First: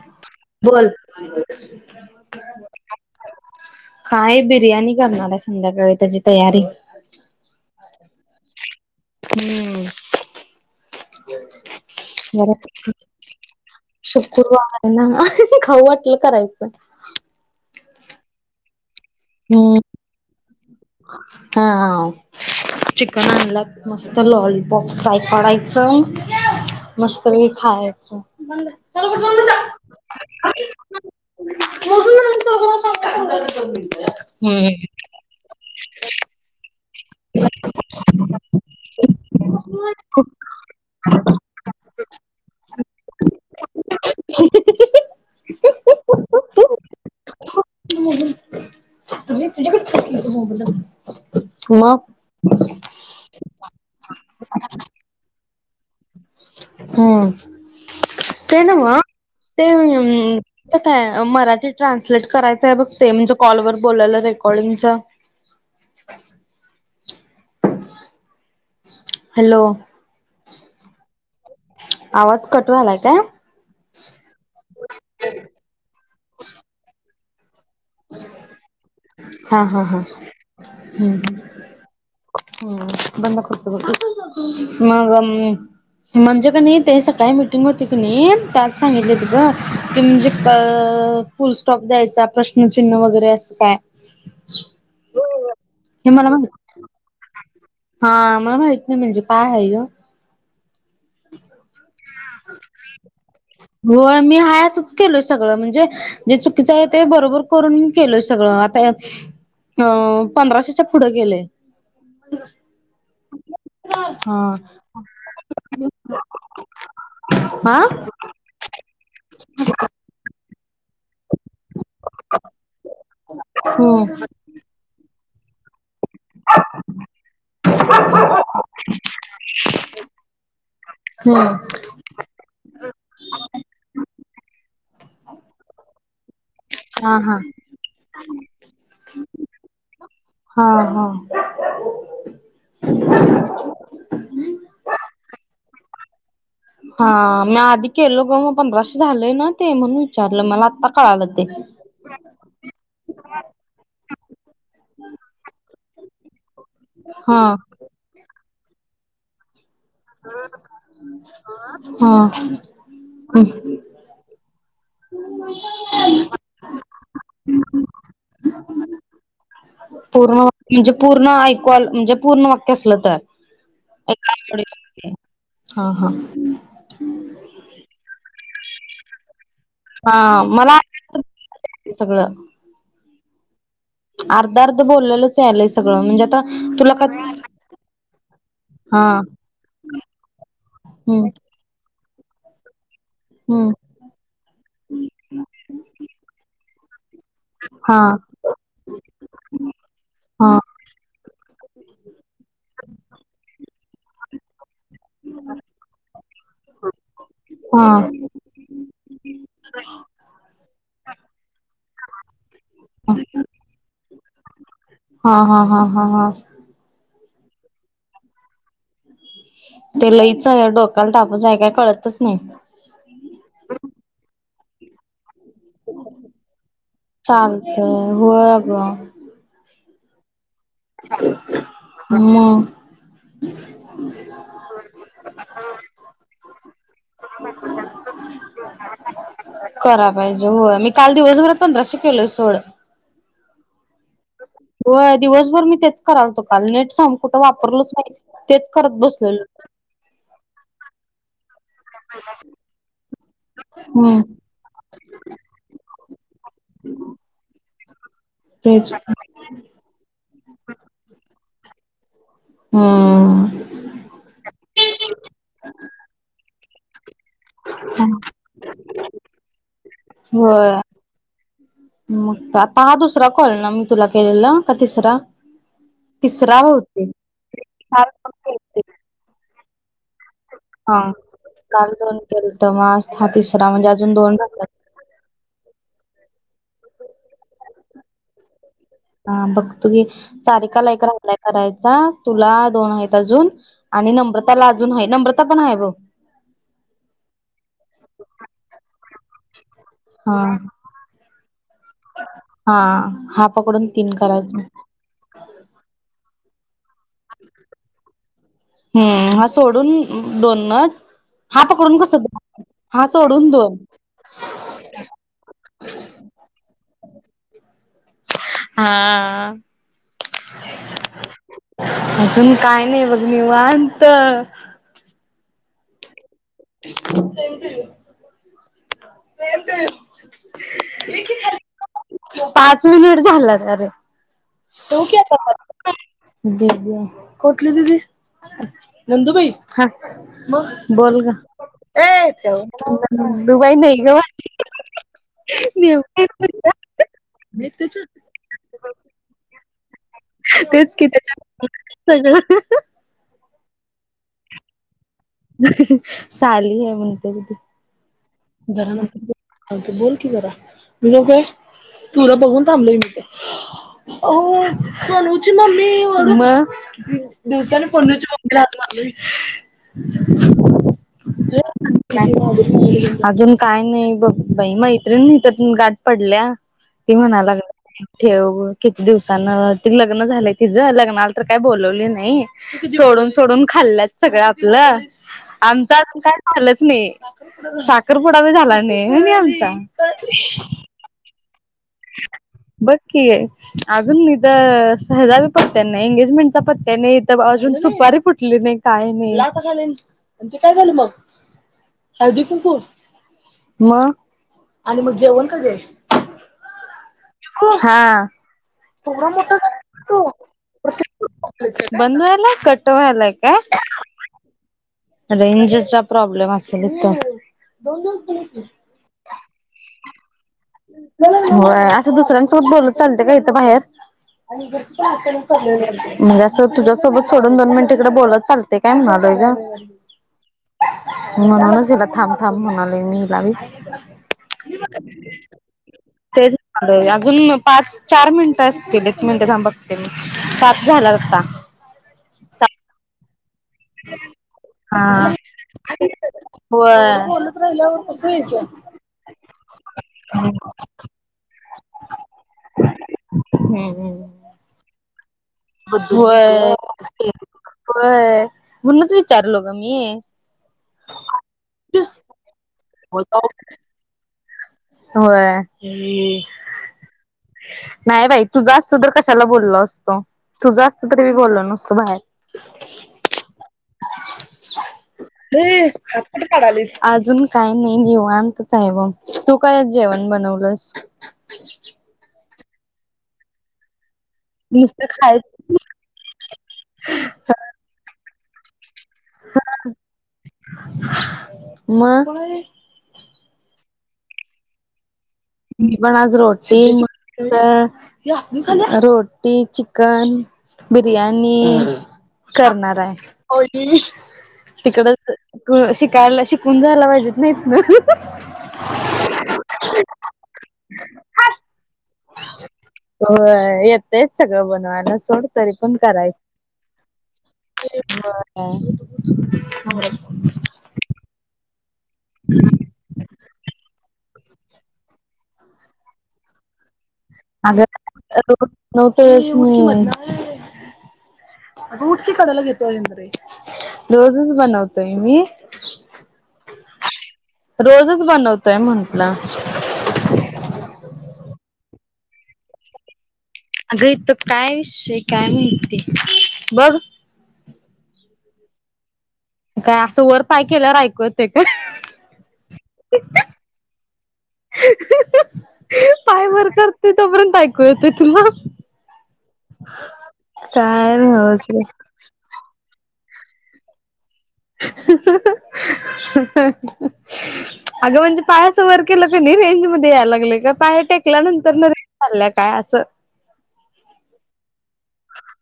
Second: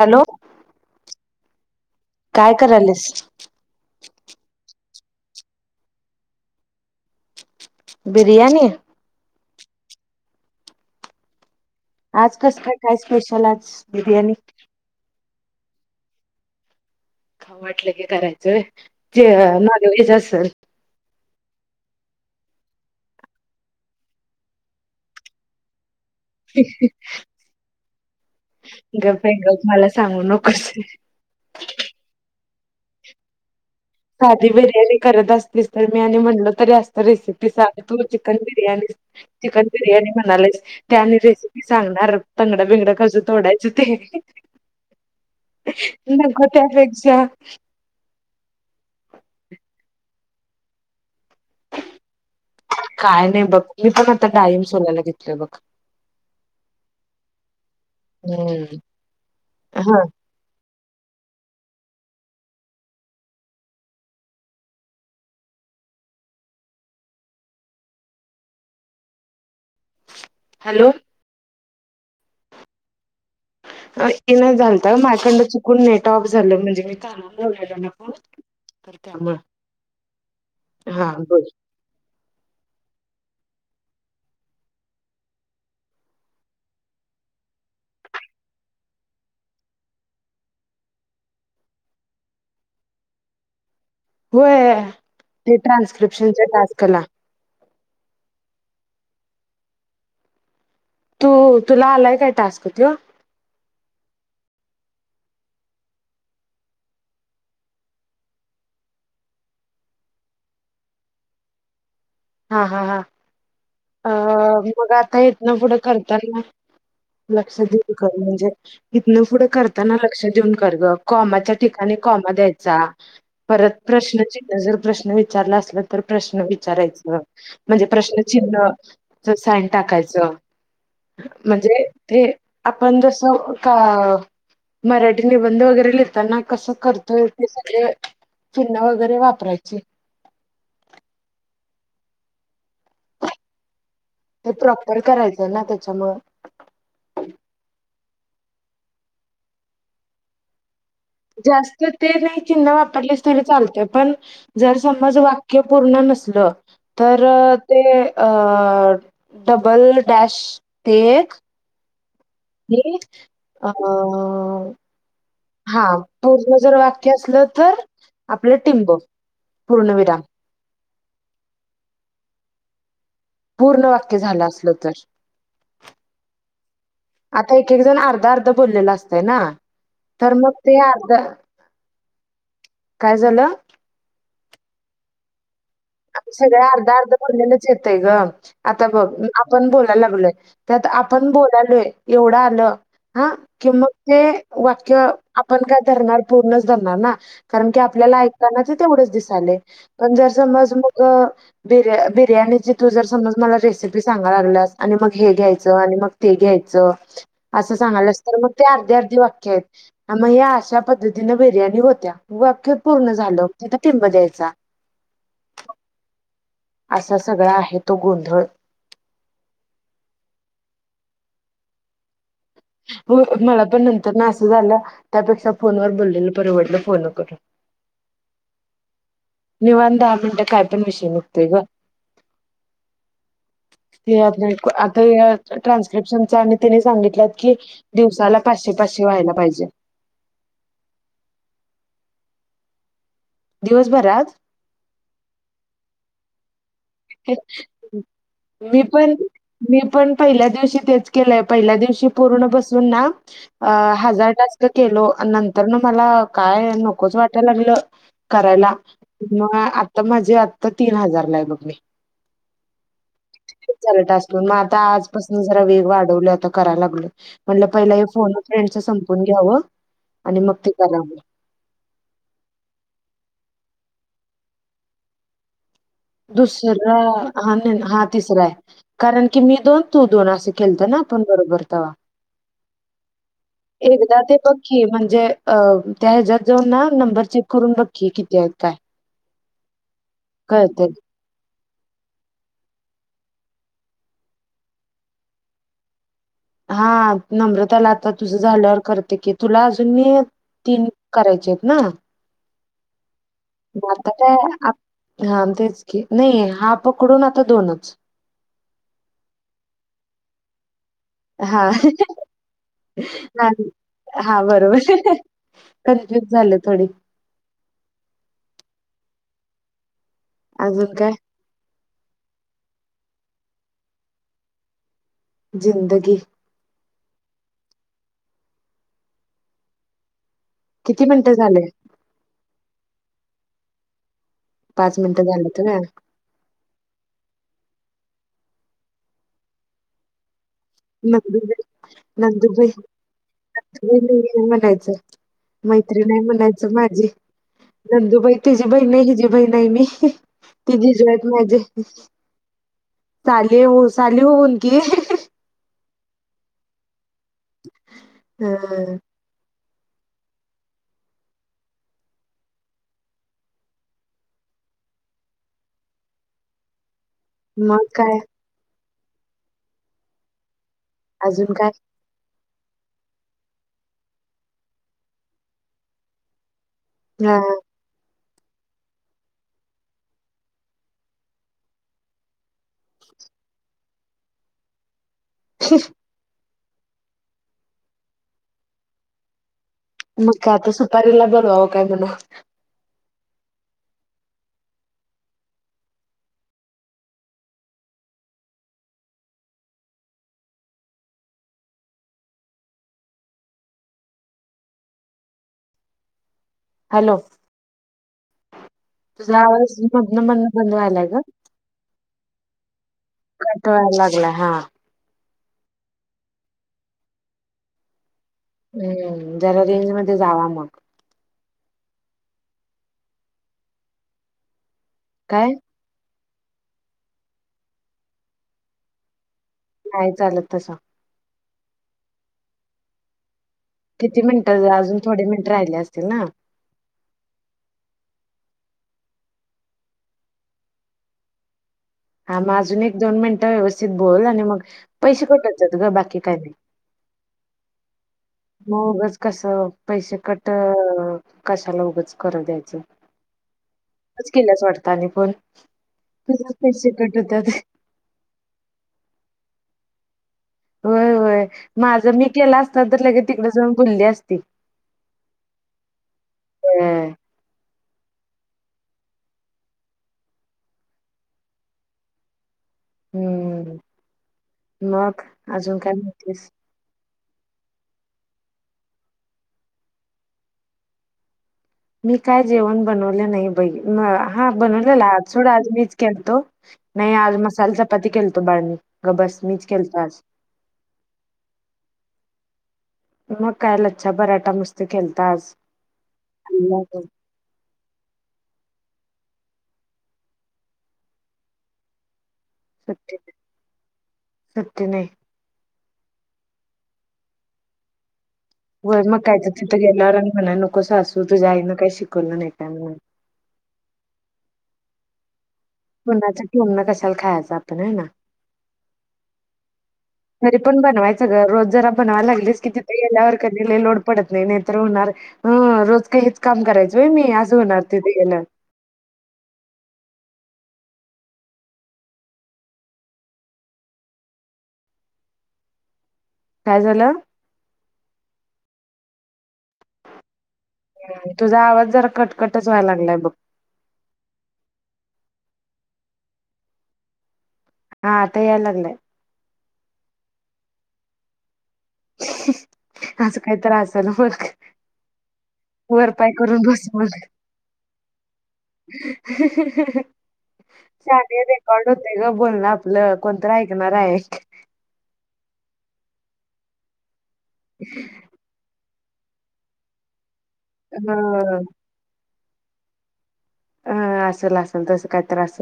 Hello बोल. काय करायलीस काय बिर्याणी करणार आहे संध्याकाळी त्याची तयारी- बिर्यानी. हम्म आज कस काय काय [unintelligible] स्पेशल आज बिर्याणी शुक्रवार आहे ना. खाऊ वाटलं करायचं. खाऊ वाटलं की करायचं व्हाय ते नॉनव्हेज असेल. हा हा. चिकन आणल्यात मस्त लॉलीपॉप फ्राय कराायचं. मस्त पैकी खायचं. गप आहे गप मला सांगू नकोस. [inaudible] साधी बिर्याणी करत असतेस तर मी आणि म्हणलं तरी अस - रेसिपी सांग तू चिकन बिर्याणी चिकन बिर्याणी म्हणालीस त्या आणि रेसिपी सांग. तंगडा बिंगडा कसं तोडायचं ते. [inaudible] नको त्यापेक्षा. तुम्ही तुझ्याकडं. [inaudible] काय नाही बघ, मी पण आता डाळिम सोलायला घेतलोय बघ. हम् ते हम्म नव्हं ते हा ते काय मराठी ट्रान्सलेट करायचंय बघ ते म्हणजे कॉलवर बोल्यालं रेकॉर्डिंगच. [inaudible] हॅलो. हॅलो आवाज कट वालाय काय? अ ईना झालत माझ्याकंड चुकून नेट ऑफ झालं म्हणजे मी कानाला लावलेलं तर त्यामुळे, हा हा हा हा बोल. हम्म बंद करतो बगं, मगं म्हणजे कनी ते सकाळी मिटिंग होती की नी त्यात सांगितलेत गं की म्हणजे फुल स्टॉप द्यायचा प्रश्नचिन्ह वगैरे असं काय होय ते हे मला ट्रान्स्क्रिप्शनच्या माहित टास्कला. हा मला माहित नाही म्हणजे काय हाय यो? तू तुला आलाय काय टास्क त्यो होय मी हाय असंच केलोय सगळं म्हणजे जे चुकीचं आहे ते बरोबर करून केलोय सगळं आता यात अं पंधराशेच्या पुढं गेलय. हा हा हा अ हा मग आता इथंन पुढं करताल ना. लक्ष हा देऊन कर म्हणजे इथनं पुढं करताना लक्ष देऊन कर गं. काॅमाच्या ठिकाणी काॅमा द्यायचा, परत प्रश्न हम्म चिन्ह जर प्रश्न विचारला असला तर प्रश्न विचारायचं म्हणजे प्रश्न चिन्ह च साइन टाकायचं. हम्म म्हणजे ते आपण जसं का मराठी निबंध वगैरे लिहताना कसं हा करतोय हा ते सगळे चिन्ह वगैरे वापरायची. हा हा ते प्रॉपर करायचं ना त्याच्यामुळं. हा मी आधी केलो गं मग पंधराशे झालंय ना ते म्हणून विचारलं, मला आता जास्त ते नाही चिन्ह वापरलेस तरी चालते पण जर समज वाक्य पूर्ण नसलं तर हा ते अ डबल डॅश ते हा हे अ हा पूर्ण जर वाक्य असलं तर आपलं टिंब पूर्णविराम. पूर्ण म्हणजे पूर्ण ऐकु आल म्हणजे पूर्ण वाक्य असलं तर. पूर्ण वाक्य एका झालं असलं तर. आठवड्यामध्ये. हा हा आता एक एक जण अर्धा अर्धा बोललेला असतंय ना. तर हा मग मला ते अर्ध सगळं काय झालं अर्ध अर्ध बोललेलंच यालयं आ सगळ अर्धा अर्ध बोललेलंच येतय गं, आता ब हा आपण बोलायला लागलोय हम्म आपण बोलालोय एवढं आलं हा कि हम्म मग ते वाक्य आपण काय धरणार पूर्णच धरणार ना कारण की हा आपल्याला ऐकताना ते तेवढंच दिसालय, पण जर हा समज आ बिर्या बिर्याणीची तू जर समज मला रेसिपी सांगा लागल्यास आणि मग हे घ्यायचं आणि मग ते घ्यायचं असं हा हा सांगाल्यास तर मग ते अर्धी अर्धी वाक्य आहेत. आ मग ह अशा पद्धतीने बिर्याणी होत्या वाक्य पूर्ण झालं तिथं टिंब द्यायचा. हा हा हा हा हा. असा सगळा आहे तो गोंधळ. ते लईच हे डोकाल तर आपण जाय काय कळतच नाही मला पण नंतर ना असं झालं त्यापेक्षा फोन व बोललेल परवडलं फोन करून चालतय होय निवांत दहा मिनिटं काय पण विषय निघतोय ग. ह आ ट्रान्स्क्रिप्शन आणि सांगित की दिवसाला पा शी व्हायला पाहिजे रा पाहिजे मी काल दिवसभरात पंधराशे केलो सोड दिवसभरात हो दिवसभर मी तेच कराल होतो काल नेट सांग कुठं वापरलोच नाही तेच मी करत पण बसलेलो मी पण पहिल्या दिवशी तेच केलंय पहिल्या दिवशी पूर्ण बसून ना अ हम्म हजार टास्क केलो नंतर न मला काय नकोच वाटायला लागलं करायला तेच म आता माझे आता तीन हजारला आहे बघ मी हम्म ल टास मग आता आजपासून जरा वेग वाढवला आता कराय लागलं म्हंटलं पहिला हे फोन फ्रेंडच संपून घ्यावं आणि मग ते होय करावं मग आता हा दुसरा कोल ना मी तुला केलेला का तिसरा तिसरा दुसर बहुतेक हा हा काल पण तिसरा आहे केलते कारण की मी दोन तू दोन असे खलत ना हा. आपण बरोबर काल तवा दोन केलत मग आज हा तिसरा म्हणजे अजून एकदा दोन ते राहिल्यात. पकी म्हणजे अ त्या ह्याच्यात जाऊन ना नंबर चेक करून बक्की कितीत हा बघ तु गी सार कळतंय. कालायक रा अप्लाय करायचा तुला दोन आहेत अजून आणि नम्रताला अजून आहे नम्रता पण आहे ब हा नम्रताला आता तुझं झाल्यावर करते की तुला त हा. तीन करायचे आहेत ना हा हा पकडून तीन करायचे मताा तेच नाही हा पकडून आता हम्म हा सोडून दोननच हा तर पडून क सध ह हा बरोबर कन्फ्युज झाले थोडी हा अज का अजून काय नाही बघ मी वानत जिंदगी सप सेप किती मिनटं झाले पाच मिनिट झाला अरे मिनिटं झालेत होय. तता ज ज कोठली तथी नंदुबाई ह म बोलग नंदुबई दुबई नाही ग नुबई म्हणायचं मैत्री नाही नेमकी म्हणायचं माझी भेट त्याच्या नंदुबाई तिचीी बहीण नाही हिजी बही नाही मी ती तेच कि जिजवत माझे त्याच्या सगळं चाले हो चाले होन की साली आहे म्हणते हं त बोल की जरा मी लकोय तुला बघून थांबलय मी ते हो खणची ममी होम मग दिवसाने पू काय राहत म अजून काय अजून काय नाही बघ बाई मैत्रीण नाही तर गाठ पडल्या त हा म्हणालाग ठेव किती दिवसान त लग्न झालंय तिझं लग्नाला तर काय बोलवली नाही सोडून सोडून खाल्ल्यात सगळं आपलं आमचा काही झालंच नाही साखरपुडा ब झाला नाही नाही आमचा मग का आता सुपारीला बरवं काय म्हण अजूनथ सहजावी पत्त्यां नाही एंगेजमेंटचा पत्या नाहीज दुपारी फुटली नाही काय नाही ते काय झालं मग हळदी कुकू मग आणि मग जेवण कध हॅलो हा केवढा तुझा मोठा आवाज मधन म्हणनं बंद व्हायलाय ग बंदवाला कटवायलाय का कट व्हायला लागलाय हा रेंजचा प्रॉब्लेम असेल त तर हम्म जरा रेंज मध्ये जावा मग असं दुसऱ्यांसोबत बोलत चालते का इथं बाहेर काय म्हणजे अस तुझ्यासोबत सोडून दोन मिनिटकडे बोलत चाल काय म्हणालोय का नाही चालत तसं म्हणूनच हिला थांब थांब म्हणाले मी हिला ब किती मिनिटं अजून थोडे मिनिट राहिले असतील ना तेच अजून पाच चार मिनट असतील एक मिनट थांब बघते मी साात झाला का हां मग अजून एक दोन मिनट व्यवस्थित बोल आणि मग हा पैसे कटत जात ग बाकी काय नाही होय बोलत राहिल्यावर कसं व्हायचं मग उगंच कसं पैसे कट कशाला उगंच कर द्यायचं अच्छा कल्यास वारता नि पण बू आहे म्हणूनच विचारलो ग मी होय होय माझं मी केलं असणार तर ल तिकडे जाऊन बुलली असती ह होय नाही बाई तुझा असत तर कशाला बोलल असतो तुझा असत तरी मी बोललो नसतो बाहेर हम्म मग अजून नाही काय आपट म्हणतेस? काढालीस अजून काही नाही नि आणतच आहे ब तू काय जेवण बनवलंस मी काय जेवण बनवले नाही बई म हा नुसतं बनवलेला आज खाय सोड आज मीच खलतो नाही आज मसाल चपाती खलतो बाळमी अ बस मीच केलतस कोणाे मग काय लच्छा बराटा मस्त खेलत पण आज रोटी म रोटी चिकन बिरयानी करणार सुट्टी आहे सुट्टी नाही. तिकड शिकायला शिकून जायला पाहिजेत नाहीत ना होय मग काय तर तिथं गेल्यावर आणि म्हणाय न कसं असू तुझ्याई ना काय शिक हो येतयच सगळं बनवाण सोड तरी पण करायच कुणाचं ठेवणं कशाला खायचं आपण हाय ना. ब ते पण बनवायचंर रोज जर ब लाग की तिथे गेल्यावर कधी लोड पडत नाही नाही तर होणार रोज काहीच काम करायच आ ते श कढायला घेतोज रोजस बनवतोय मी काय झालं रोजच बनवतोय म्हंटलं तुझा आवाज जरा कटकटच व्हायला लागलाय बघ अग तर काय विषय काय म्हणती बघ हा तयललेे काय असं वर पाय केल्यावर ऐकूय असं काही त्रास आहे ना मग ह वरपाय करून बसव ले येते तुला काय नव्हच रे रेकॉर्ड होते ग बोलण आपलं कोणत ऐकणार आहे अगं म्हणजे पाया वर केलं का नाही रेंज मध्ये यायला लागलं का पाहेर टेकल्या हं नंतर न रेंज ल्या काय असं अम असेल असल तसं काय तर असल.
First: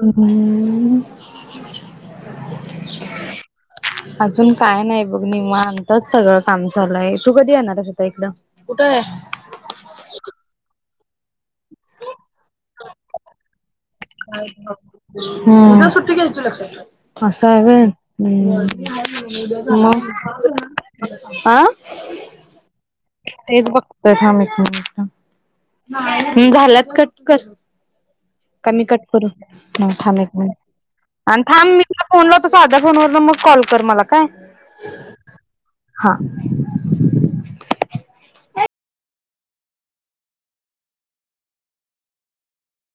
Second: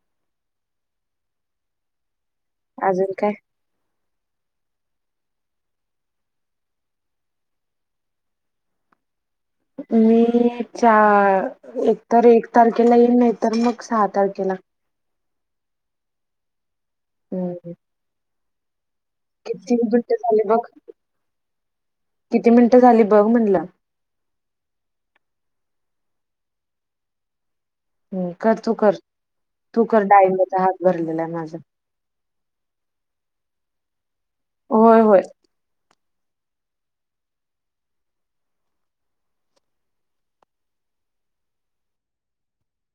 ह अजून काय अजून काय नाही बघ नि मानताच सगळं काम चालय तू कधी येणार आहे स्वतः इकड कुठ आहे मी च एकतर एक तारखेला येईन नाही तरर मग सहा तारखेला ह्ट घ असा् हम्म किती म मिनिटं झाली बघ आा किती मिनिटं झाली बघ म्हणलं तेच बघत म एक मिनिट झालात क कर हम्म कर तू कमी कर कट करू तू कर थांब डाळिंबाचा हात भरलेला आहे माझा थांब मी फनला होत साधा फ मग कॉ होय होय हा